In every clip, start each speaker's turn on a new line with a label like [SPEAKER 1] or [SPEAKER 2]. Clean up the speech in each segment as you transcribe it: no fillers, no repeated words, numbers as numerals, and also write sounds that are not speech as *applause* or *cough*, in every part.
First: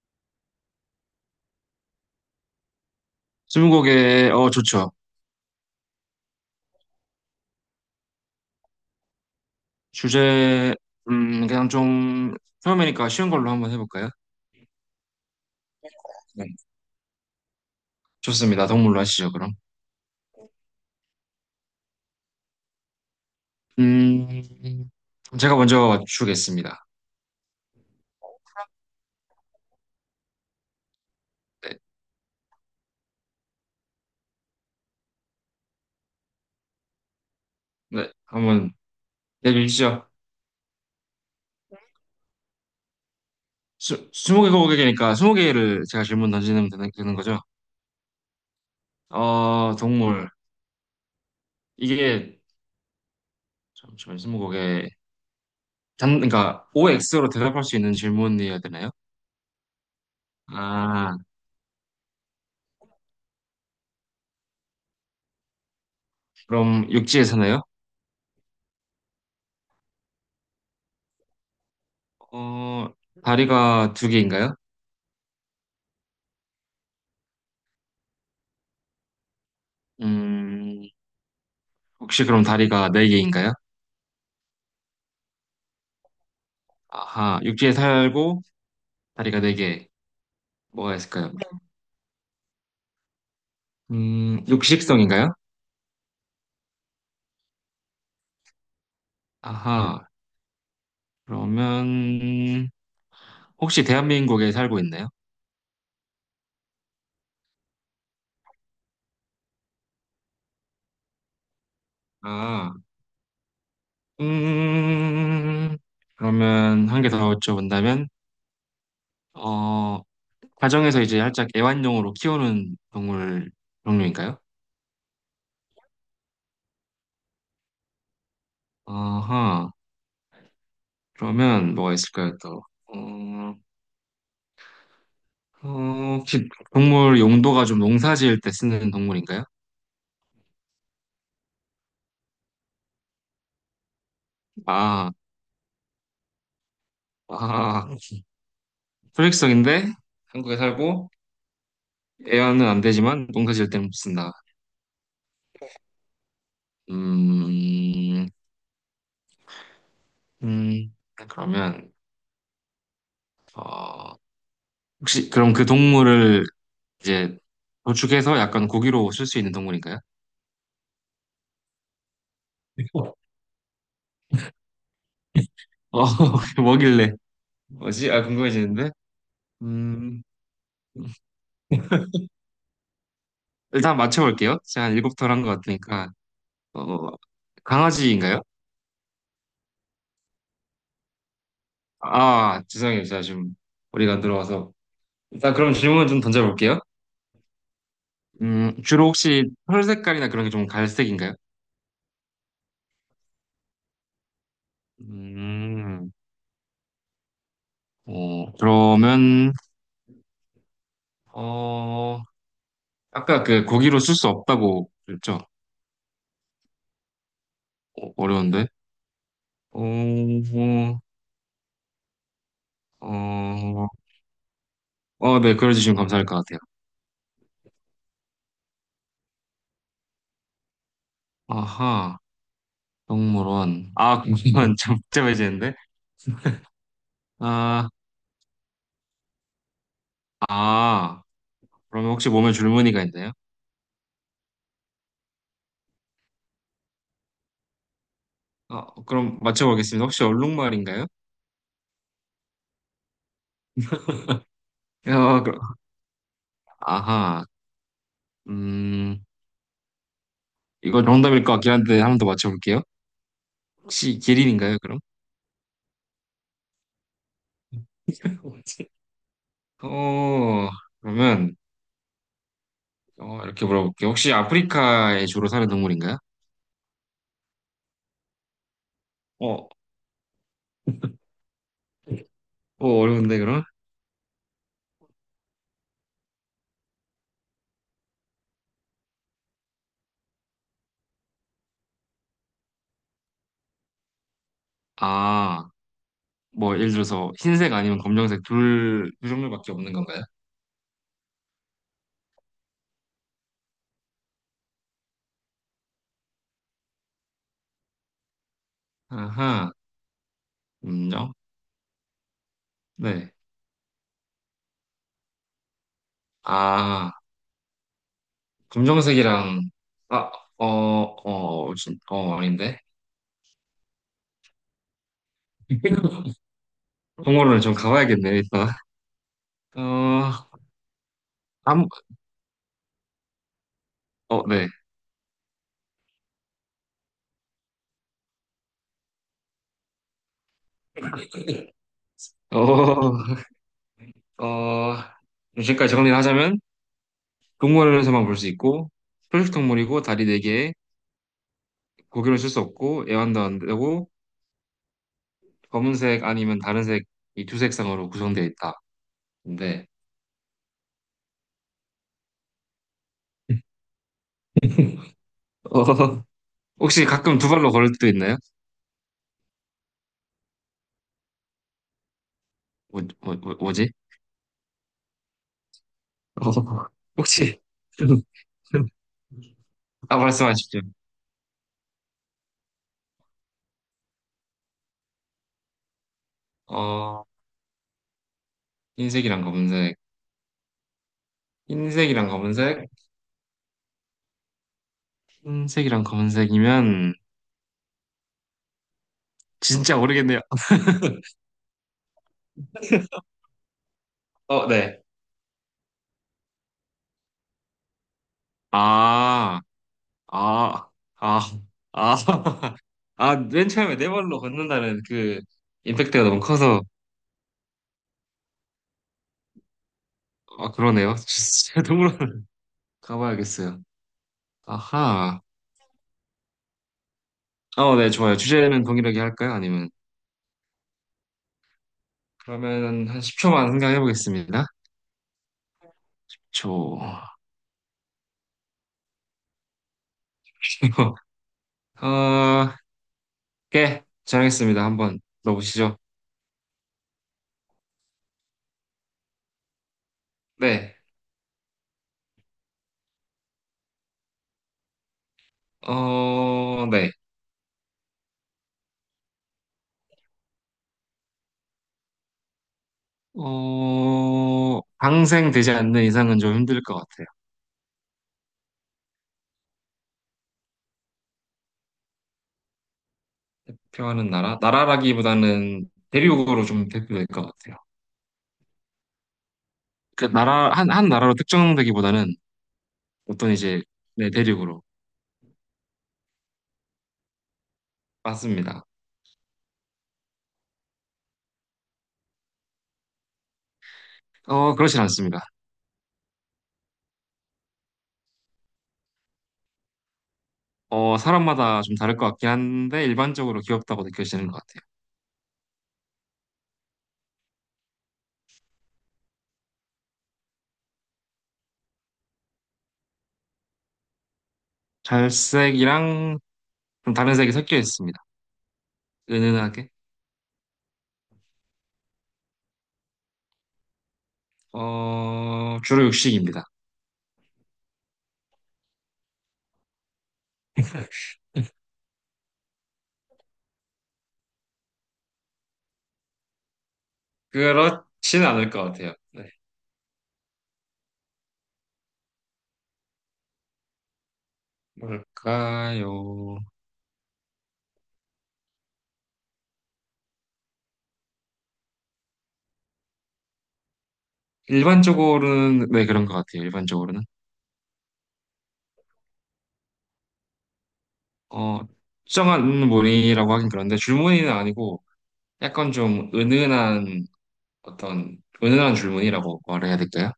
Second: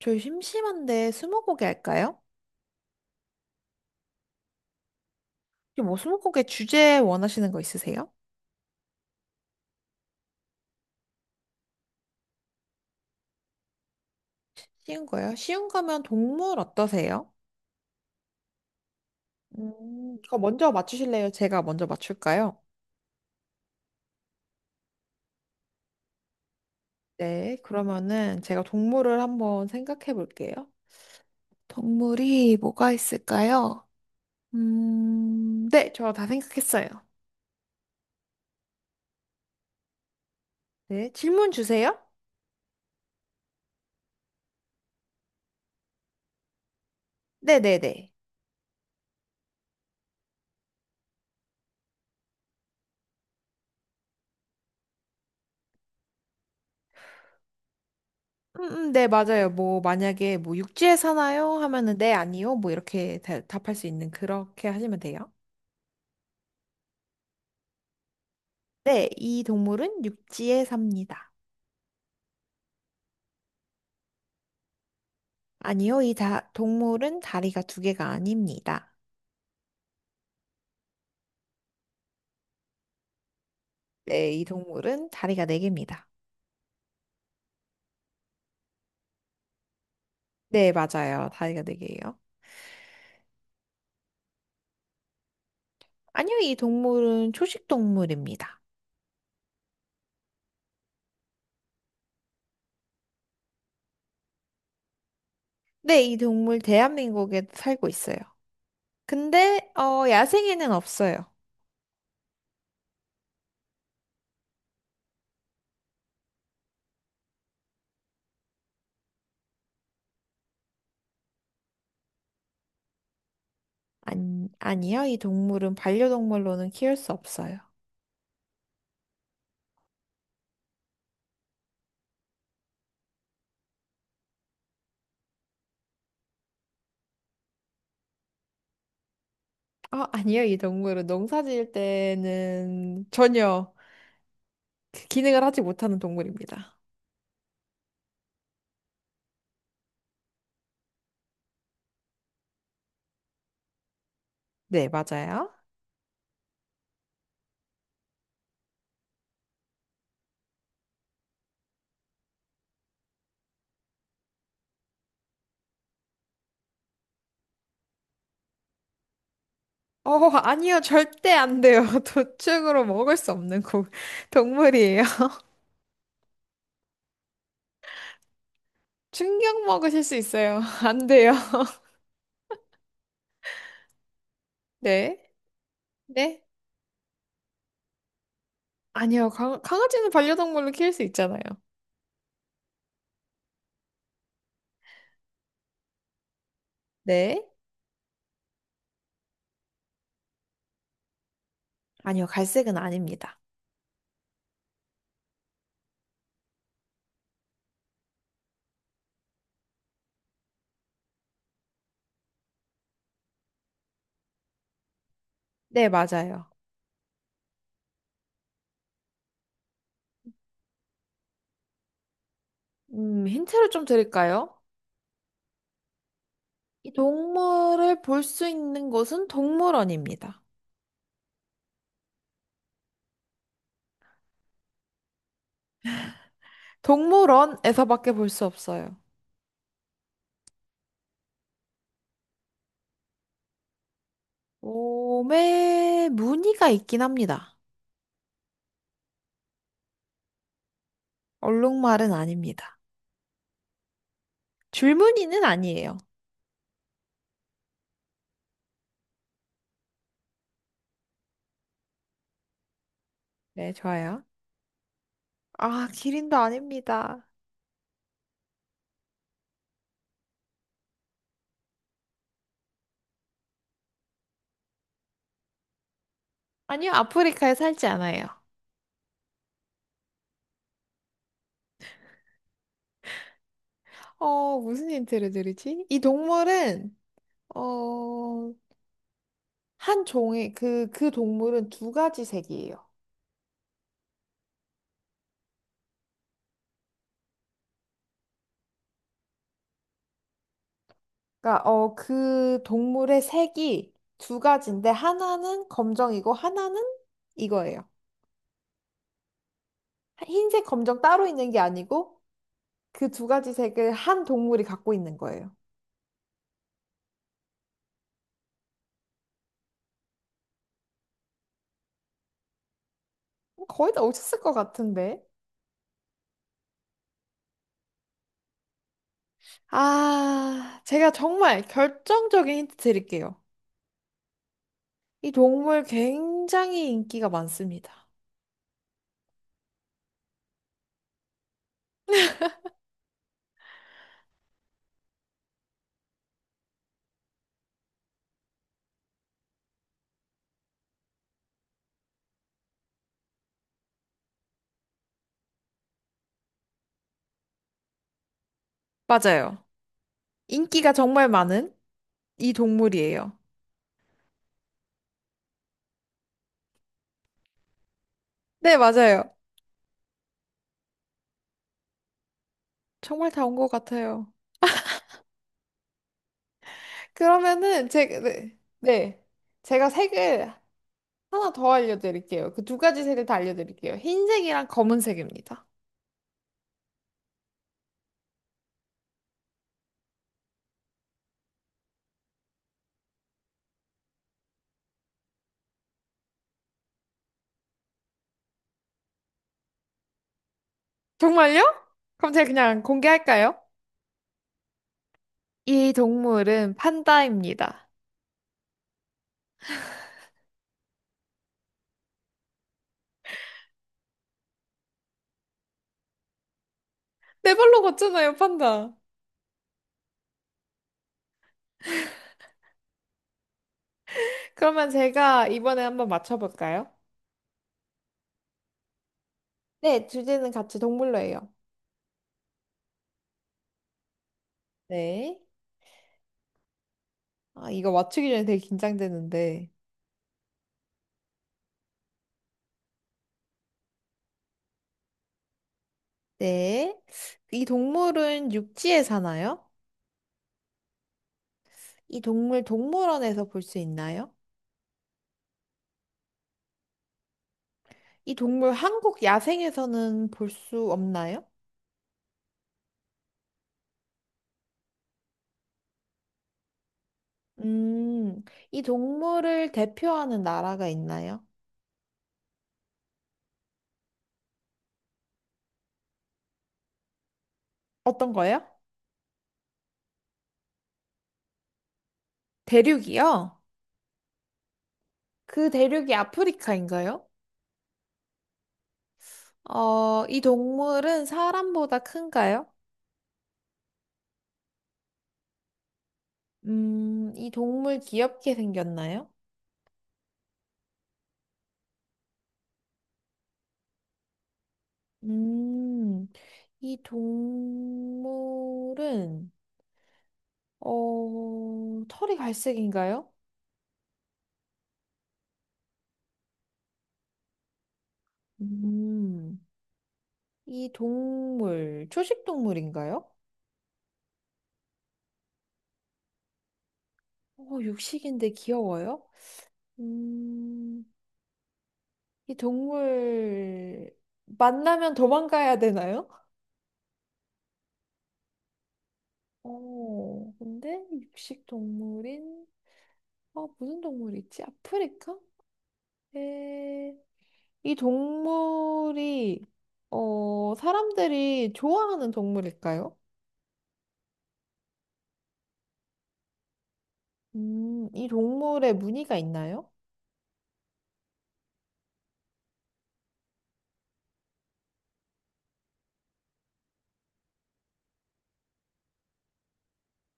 [SPEAKER 1] 저희 심심한데 스무고개 할까요?
[SPEAKER 2] 스무고개, 좋죠.
[SPEAKER 1] 혹시 뭐 스무고개 주제 원하시는 거 있으세요?
[SPEAKER 2] 주제, 음, 그냥 좀, 처음이니까 쉬운 걸로 한번 해볼까요?
[SPEAKER 1] 쉬운 거요? 쉬운 거면
[SPEAKER 2] 네.
[SPEAKER 1] 동물 어떠세요?
[SPEAKER 2] 좋습니다. 동물로 하시죠, 그럼.
[SPEAKER 1] 그거 먼저 맞추실래요? 제가 먼저 맞출까요?
[SPEAKER 2] 음, 제가 먼저 주겠습니다.
[SPEAKER 1] 네, 그러면은 제가 동물을 한번 생각해 볼게요.
[SPEAKER 2] 네,
[SPEAKER 1] 동물이 뭐가 있을까요? 네, 저 다 생각했어요.
[SPEAKER 2] 네, 한번 내주시죠.
[SPEAKER 1] 네, 질문 주세요.
[SPEAKER 2] 스무 개 고객이니까 스무 개를 제가 질문 던지면 되는 거죠?
[SPEAKER 1] 네네네.
[SPEAKER 2] 동물. 이게, 잠시만요, 스무 고개. OX로 대답할 수 있는 질문이어야 되나요?
[SPEAKER 1] 네, 맞아요. 뭐, 만약에 뭐 육지에
[SPEAKER 2] 아,
[SPEAKER 1] 사나요? 하면은 네, 아니요. 뭐 이렇게 답할 수 있는 그렇게 하시면 돼요.
[SPEAKER 2] 그럼 육지에 사나요?
[SPEAKER 1] 네, 이 동물은 육지에 삽니다.
[SPEAKER 2] 어, 다리가 두 개인가요?
[SPEAKER 1] 아니요, 이 동물은 다리가 두 개가 아닙니다.
[SPEAKER 2] 음, 혹시 그럼 다리가 네개인가요?
[SPEAKER 1] 네, 이 동물은 다리가 네 개입니다.
[SPEAKER 2] 아하, 육지에 살고 다리가 네개.
[SPEAKER 1] 네,
[SPEAKER 2] 뭐가
[SPEAKER 1] 맞아요.
[SPEAKER 2] 있을까요?
[SPEAKER 1] 다리가 네 개예요.
[SPEAKER 2] 육식성인가요?
[SPEAKER 1] 아니요, 이 동물은 초식 동물입니다.
[SPEAKER 2] 아하, 그러면 혹시 대한민국에 살고 있나요?
[SPEAKER 1] 네, 이 동물 대한민국에 살고 있어요. 근데, 야생에는 없어요.
[SPEAKER 2] 아, 음, 그러면 한 개 더 여쭤본다면, 어, 가정에서 이제 살짝 애완용으로 키우는 동물 종류인가요?
[SPEAKER 1] 안, 아니요, 이 동물은 반려동물로는 키울 수 없어요.
[SPEAKER 2] 아하, 그러면 뭐가 있을까요, 또? 어, 혹시 동물 용도가 좀 농사 지을 때 쓰는 동물인가요?
[SPEAKER 1] 아, 아니요, 이 동물은 농사 지을 때는 전혀 그
[SPEAKER 2] 아,
[SPEAKER 1] 기능을 하지 못하는 동물입니다.
[SPEAKER 2] 아, 소액성인데 한국에 살고 애완은 안 되지만 농사 지을 때는 못 쓴다.
[SPEAKER 1] 네, 맞아요.
[SPEAKER 2] 음, 그러면 어, 혹시 그럼 그 동물을 이제 도축해서 약간 고기로 쓸 수 있는 동물인가요?
[SPEAKER 1] 어, 아니요, 절대 안 돼요. *laughs* 도축으로
[SPEAKER 2] 어,
[SPEAKER 1] 먹을 수 없는 동물이에요. *laughs*
[SPEAKER 2] *laughs* 뭐길래? 뭐지? 아, 궁금해지는데?
[SPEAKER 1] 충격 먹으실 수
[SPEAKER 2] 음,
[SPEAKER 1] 있어요. *laughs* 안 돼요.
[SPEAKER 2] 일단 맞춰볼게요. 제가 한 일곱
[SPEAKER 1] 네.
[SPEAKER 2] 털한 것 같으니까.
[SPEAKER 1] 네.
[SPEAKER 2] 어, 강아지인가요?
[SPEAKER 1] 아니요, 강아지는 반려동물로 키울 수 있잖아요.
[SPEAKER 2] 아, 죄송해요. 제가 지금 머리가 안 들어와서. 일단 그럼 질문을 좀 던져볼게요.
[SPEAKER 1] 네.
[SPEAKER 2] 주로 혹시 털 색깔이나 그런 게 좀 갈색인가요?
[SPEAKER 1] 아니요, 갈색은 아닙니다.
[SPEAKER 2] 음, 어, 그러면, 어, 아까 그 고기로 쓸 수 없다고 그랬죠?
[SPEAKER 1] 네, 맞아요.
[SPEAKER 2] 어, 어려운데? 어,
[SPEAKER 1] 힌트를 좀
[SPEAKER 2] 어,
[SPEAKER 1] 드릴까요?
[SPEAKER 2] 네, 그려주시면 감사할 것 같아요.
[SPEAKER 1] 이 동물을 볼 수 있는 곳은 동물원입니다.
[SPEAKER 2] 아하, 동물원. 아, 동물원 좀 복잡해지는데? 아,
[SPEAKER 1] 동물원에서밖에 볼 수 없어요.
[SPEAKER 2] 아, 그러면 혹시 몸에 줄무늬가 있나요?
[SPEAKER 1] 몸에 무늬가 있긴 합니다.
[SPEAKER 2] 아, 그럼 맞춰보겠습니다. 혹시 얼룩말인가요?
[SPEAKER 1] 얼룩말은 아닙니다.
[SPEAKER 2] 어,
[SPEAKER 1] 줄무늬는
[SPEAKER 2] 그-
[SPEAKER 1] 아니에요.
[SPEAKER 2] 아하, 음, 이거 정답일 것 같긴 한데 한 번 더 맞춰볼게요.
[SPEAKER 1] 네,
[SPEAKER 2] 혹시
[SPEAKER 1] 좋아요.
[SPEAKER 2] 기린인가요, 그럼?
[SPEAKER 1] 아, 기린도 아닙니다.
[SPEAKER 2] *laughs* 뭐지? 어, 그러면 이렇게 물어볼게요. 혹시 아프리카에 주로 사는 동물인가요?
[SPEAKER 1] 아니요, 아프리카에 살지 않아요.
[SPEAKER 2] 어, 어려운데 그럼?
[SPEAKER 1] 무슨 힌트를 드리지? 이 동물은, 어, 그 동물은 2가지 색이에요.
[SPEAKER 2] 아, 뭐 예를 들어서 흰색 아니면 검정색 두 종류밖에 없는 건가요?
[SPEAKER 1] 그러니까, 그 동물의 색이 두 가지인데, 하나는 검정이고, 하나는 이거예요.
[SPEAKER 2] 아하,
[SPEAKER 1] 흰색, 검정 따로
[SPEAKER 2] 음요?
[SPEAKER 1] 있는 게 아니고, 그 두
[SPEAKER 2] 네.
[SPEAKER 1] 가지 색을 한 동물이 갖고 있는 거예요.
[SPEAKER 2] 아, 검정색이랑 아, 아닌데?
[SPEAKER 1] 거의 다 오셨을 것 같은데.
[SPEAKER 2] *laughs* 동물원을 좀 가봐야겠네, 일단. 어,
[SPEAKER 1] 아, 제가 정말
[SPEAKER 2] 한,
[SPEAKER 1] 결정적인 힌트 드릴게요.
[SPEAKER 2] 네.
[SPEAKER 1] 이 동물 굉장히 인기가 많습니다.
[SPEAKER 2] 어, *laughs* 어, 지금까지 정리를 하자면, 동물원에서만 볼 수 있고, 초식 동물이고, 다리 네개에 고기를 쓸 수 없고, 애완도 안 되고, 검은색 아니면 다른 색, 이 두 색상으로 구성되어 있다.
[SPEAKER 1] 맞아요.
[SPEAKER 2] 근데,
[SPEAKER 1] 인기가 정말 많은 이 동물이에요.
[SPEAKER 2] 어, *laughs* 혹시 가끔 두 발로 걸을 때도 있나요?
[SPEAKER 1] 네, 맞아요. 정말 다 온 것
[SPEAKER 2] 뭐지?
[SPEAKER 1] 같아요.
[SPEAKER 2] 어, 혹시,
[SPEAKER 1] 그러면은 제가
[SPEAKER 2] *laughs*
[SPEAKER 1] 네, 네. 제가
[SPEAKER 2] 아,
[SPEAKER 1] 색을
[SPEAKER 2] 말씀하십시오.
[SPEAKER 1] 하나 더 알려드릴게요. 그 두 가지 색을 다 알려드릴게요. 흰색이랑 검은색입니다.
[SPEAKER 2] 어, 흰색이랑 검은색. 흰색이랑 검은색? 흰색이랑 검은색이면, 진짜 모르겠네요.
[SPEAKER 1] 정말요? 그럼 제가 그냥 공개할까요?
[SPEAKER 2] 어, 네.
[SPEAKER 1] 이 동물은 판다입니다.
[SPEAKER 2] 아, 아, 아, 아, *laughs* 아, 맨 처음에 네 발로 걷는다는 그 임팩트가 너무 커서,
[SPEAKER 1] 네 발로 걷잖아요, 판다.
[SPEAKER 2] 아, 그러네요. *laughs* 진짜 동물원 가봐야겠어요.
[SPEAKER 1] 그러면
[SPEAKER 2] 아하.
[SPEAKER 1] 제가 이번에 한번 맞춰볼까요?
[SPEAKER 2] 네, 좋아요. 주제는 동일하게 할까요? 아니면,
[SPEAKER 1] 네, 주제는 같이 동물로 해요.
[SPEAKER 2] 그러면 한 10초만 생각해보겠습니다.
[SPEAKER 1] 네.
[SPEAKER 2] 초.
[SPEAKER 1] 아, 이거 맞추기 전에 되게 긴장되는데.
[SPEAKER 2] *laughs* 어, 예, 정했습니다. 한번 넣어보시죠.
[SPEAKER 1] 네. 이 동물은 육지에 사나요?
[SPEAKER 2] 네,
[SPEAKER 1] 이 동물 동물원에서 볼 수 있나요?
[SPEAKER 2] 어, 네.
[SPEAKER 1] 이 동물 한국 야생에서는 볼 수 없나요?
[SPEAKER 2] 방생되지 않는 이상은 좀 힘들 것 같아요.
[SPEAKER 1] 음, 이 동물을 대표하는 나라가 있나요?
[SPEAKER 2] 대표하는 나라? 나라라기보다는 대륙으로 좀 대표될 것 같아요.
[SPEAKER 1] 어떤 거요?
[SPEAKER 2] 한 나라로 특정되기보다는
[SPEAKER 1] 대륙이요?
[SPEAKER 2] 어떤 이제, 네, 대륙으로.
[SPEAKER 1] 그 대륙이 아프리카인가요?
[SPEAKER 2] 맞습니다.
[SPEAKER 1] 이 동물은 사람보다 큰가요?
[SPEAKER 2] 그렇진 않습니다.
[SPEAKER 1] 이 동물 귀엽게 생겼나요?
[SPEAKER 2] 사람마다 좀 다를 것 같긴 한데, 일반적으로 귀엽다고 느껴지는 것 같아요.
[SPEAKER 1] 음, 이 동물은, 털이 갈색인가요?
[SPEAKER 2] 갈색이랑 좀 다른 색이 섞여 있습니다.
[SPEAKER 1] 음,
[SPEAKER 2] 은은하게.
[SPEAKER 1] 이 동물, 초식 동물인가요?
[SPEAKER 2] 주로 육식입니다.
[SPEAKER 1] 육식인데 귀여워요? 음, 이 동물, 만나면 도망가야 되나요?
[SPEAKER 2] 그렇진 않을 것 같아요. 네.
[SPEAKER 1] 근데 육식 동물인, 무슨 동물이 있지? 아프리카?
[SPEAKER 2] 뭘까요?
[SPEAKER 1] 에, 이 동물이, 사람들이 좋아하는 동물일까요?
[SPEAKER 2] 일반적으로는, 네, 그런 것 같아요. 일반적으로는.
[SPEAKER 1] 이 동물에 무늬가 있나요?
[SPEAKER 2] 어, 특정한 무늬라고 하긴 그런데 줄무늬는 아니고 약간 좀 은은한 어떤 은은한 줄무늬라고 말해야 될까요?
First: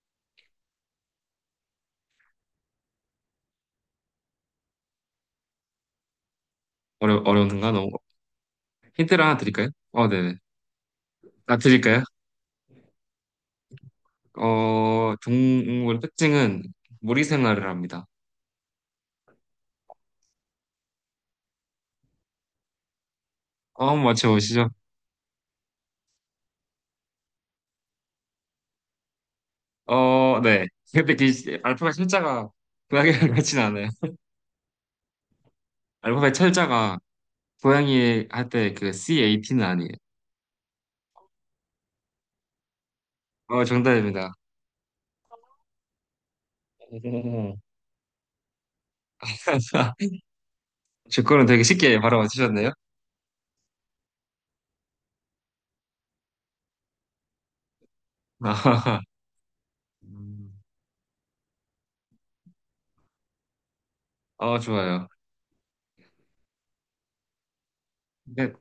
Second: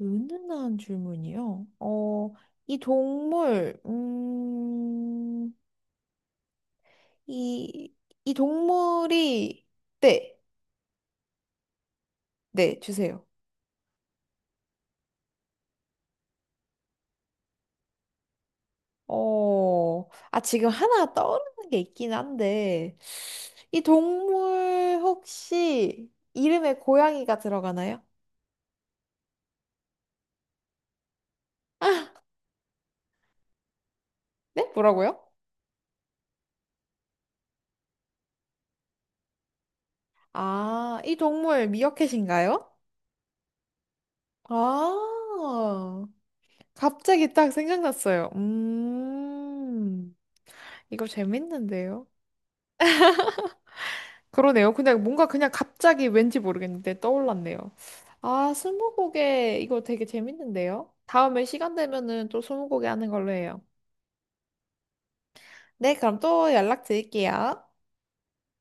[SPEAKER 1] 은은한 줄무늬요? 이 동물,
[SPEAKER 2] 어려운가? 너무
[SPEAKER 1] 이, 이
[SPEAKER 2] 힌트를 하나
[SPEAKER 1] 동물이,
[SPEAKER 2] 드릴까요? 어, 네네.
[SPEAKER 1] 네,
[SPEAKER 2] 아, 드릴까요?
[SPEAKER 1] 네, 주세요.
[SPEAKER 2] 동물 특징은 무리 생활을 합니다.
[SPEAKER 1] 아, 지금 하나 떠오르는 게 있긴 한데, 이
[SPEAKER 2] 한번 맞춰보시죠.
[SPEAKER 1] 동물 혹시 이름에 고양이가 들어가나요?
[SPEAKER 2] 어, 네. 근데 그 알파벳 철자가 고양이랑 같진 않아요.
[SPEAKER 1] 네? 뭐라고요?
[SPEAKER 2] 알파벳 철자가 고양이 할 때 그 CAT는 아니에요.
[SPEAKER 1] 아, 이 동물 미어캣인가요?
[SPEAKER 2] 어, 정답입니다.
[SPEAKER 1] 아, 갑자기 딱
[SPEAKER 2] 오.
[SPEAKER 1] 생각났어요.
[SPEAKER 2] *laughs*
[SPEAKER 1] 이거
[SPEAKER 2] 제 거는 되게 쉽게
[SPEAKER 1] 재밌는데요?
[SPEAKER 2] 바로 맞추셨네요.
[SPEAKER 1] 그러네요. 그냥 뭔가 그냥 갑자기 왠지 모르겠는데 떠올랐네요. 아,
[SPEAKER 2] *laughs*
[SPEAKER 1] 스무고개 이거 되게 재밌는데요? 다음에 시간 되면은 또 스무고개 하는 걸로 해요.
[SPEAKER 2] 아, 좋아요.
[SPEAKER 1] 네, 그럼 또 연락드릴게요.
[SPEAKER 2] 근데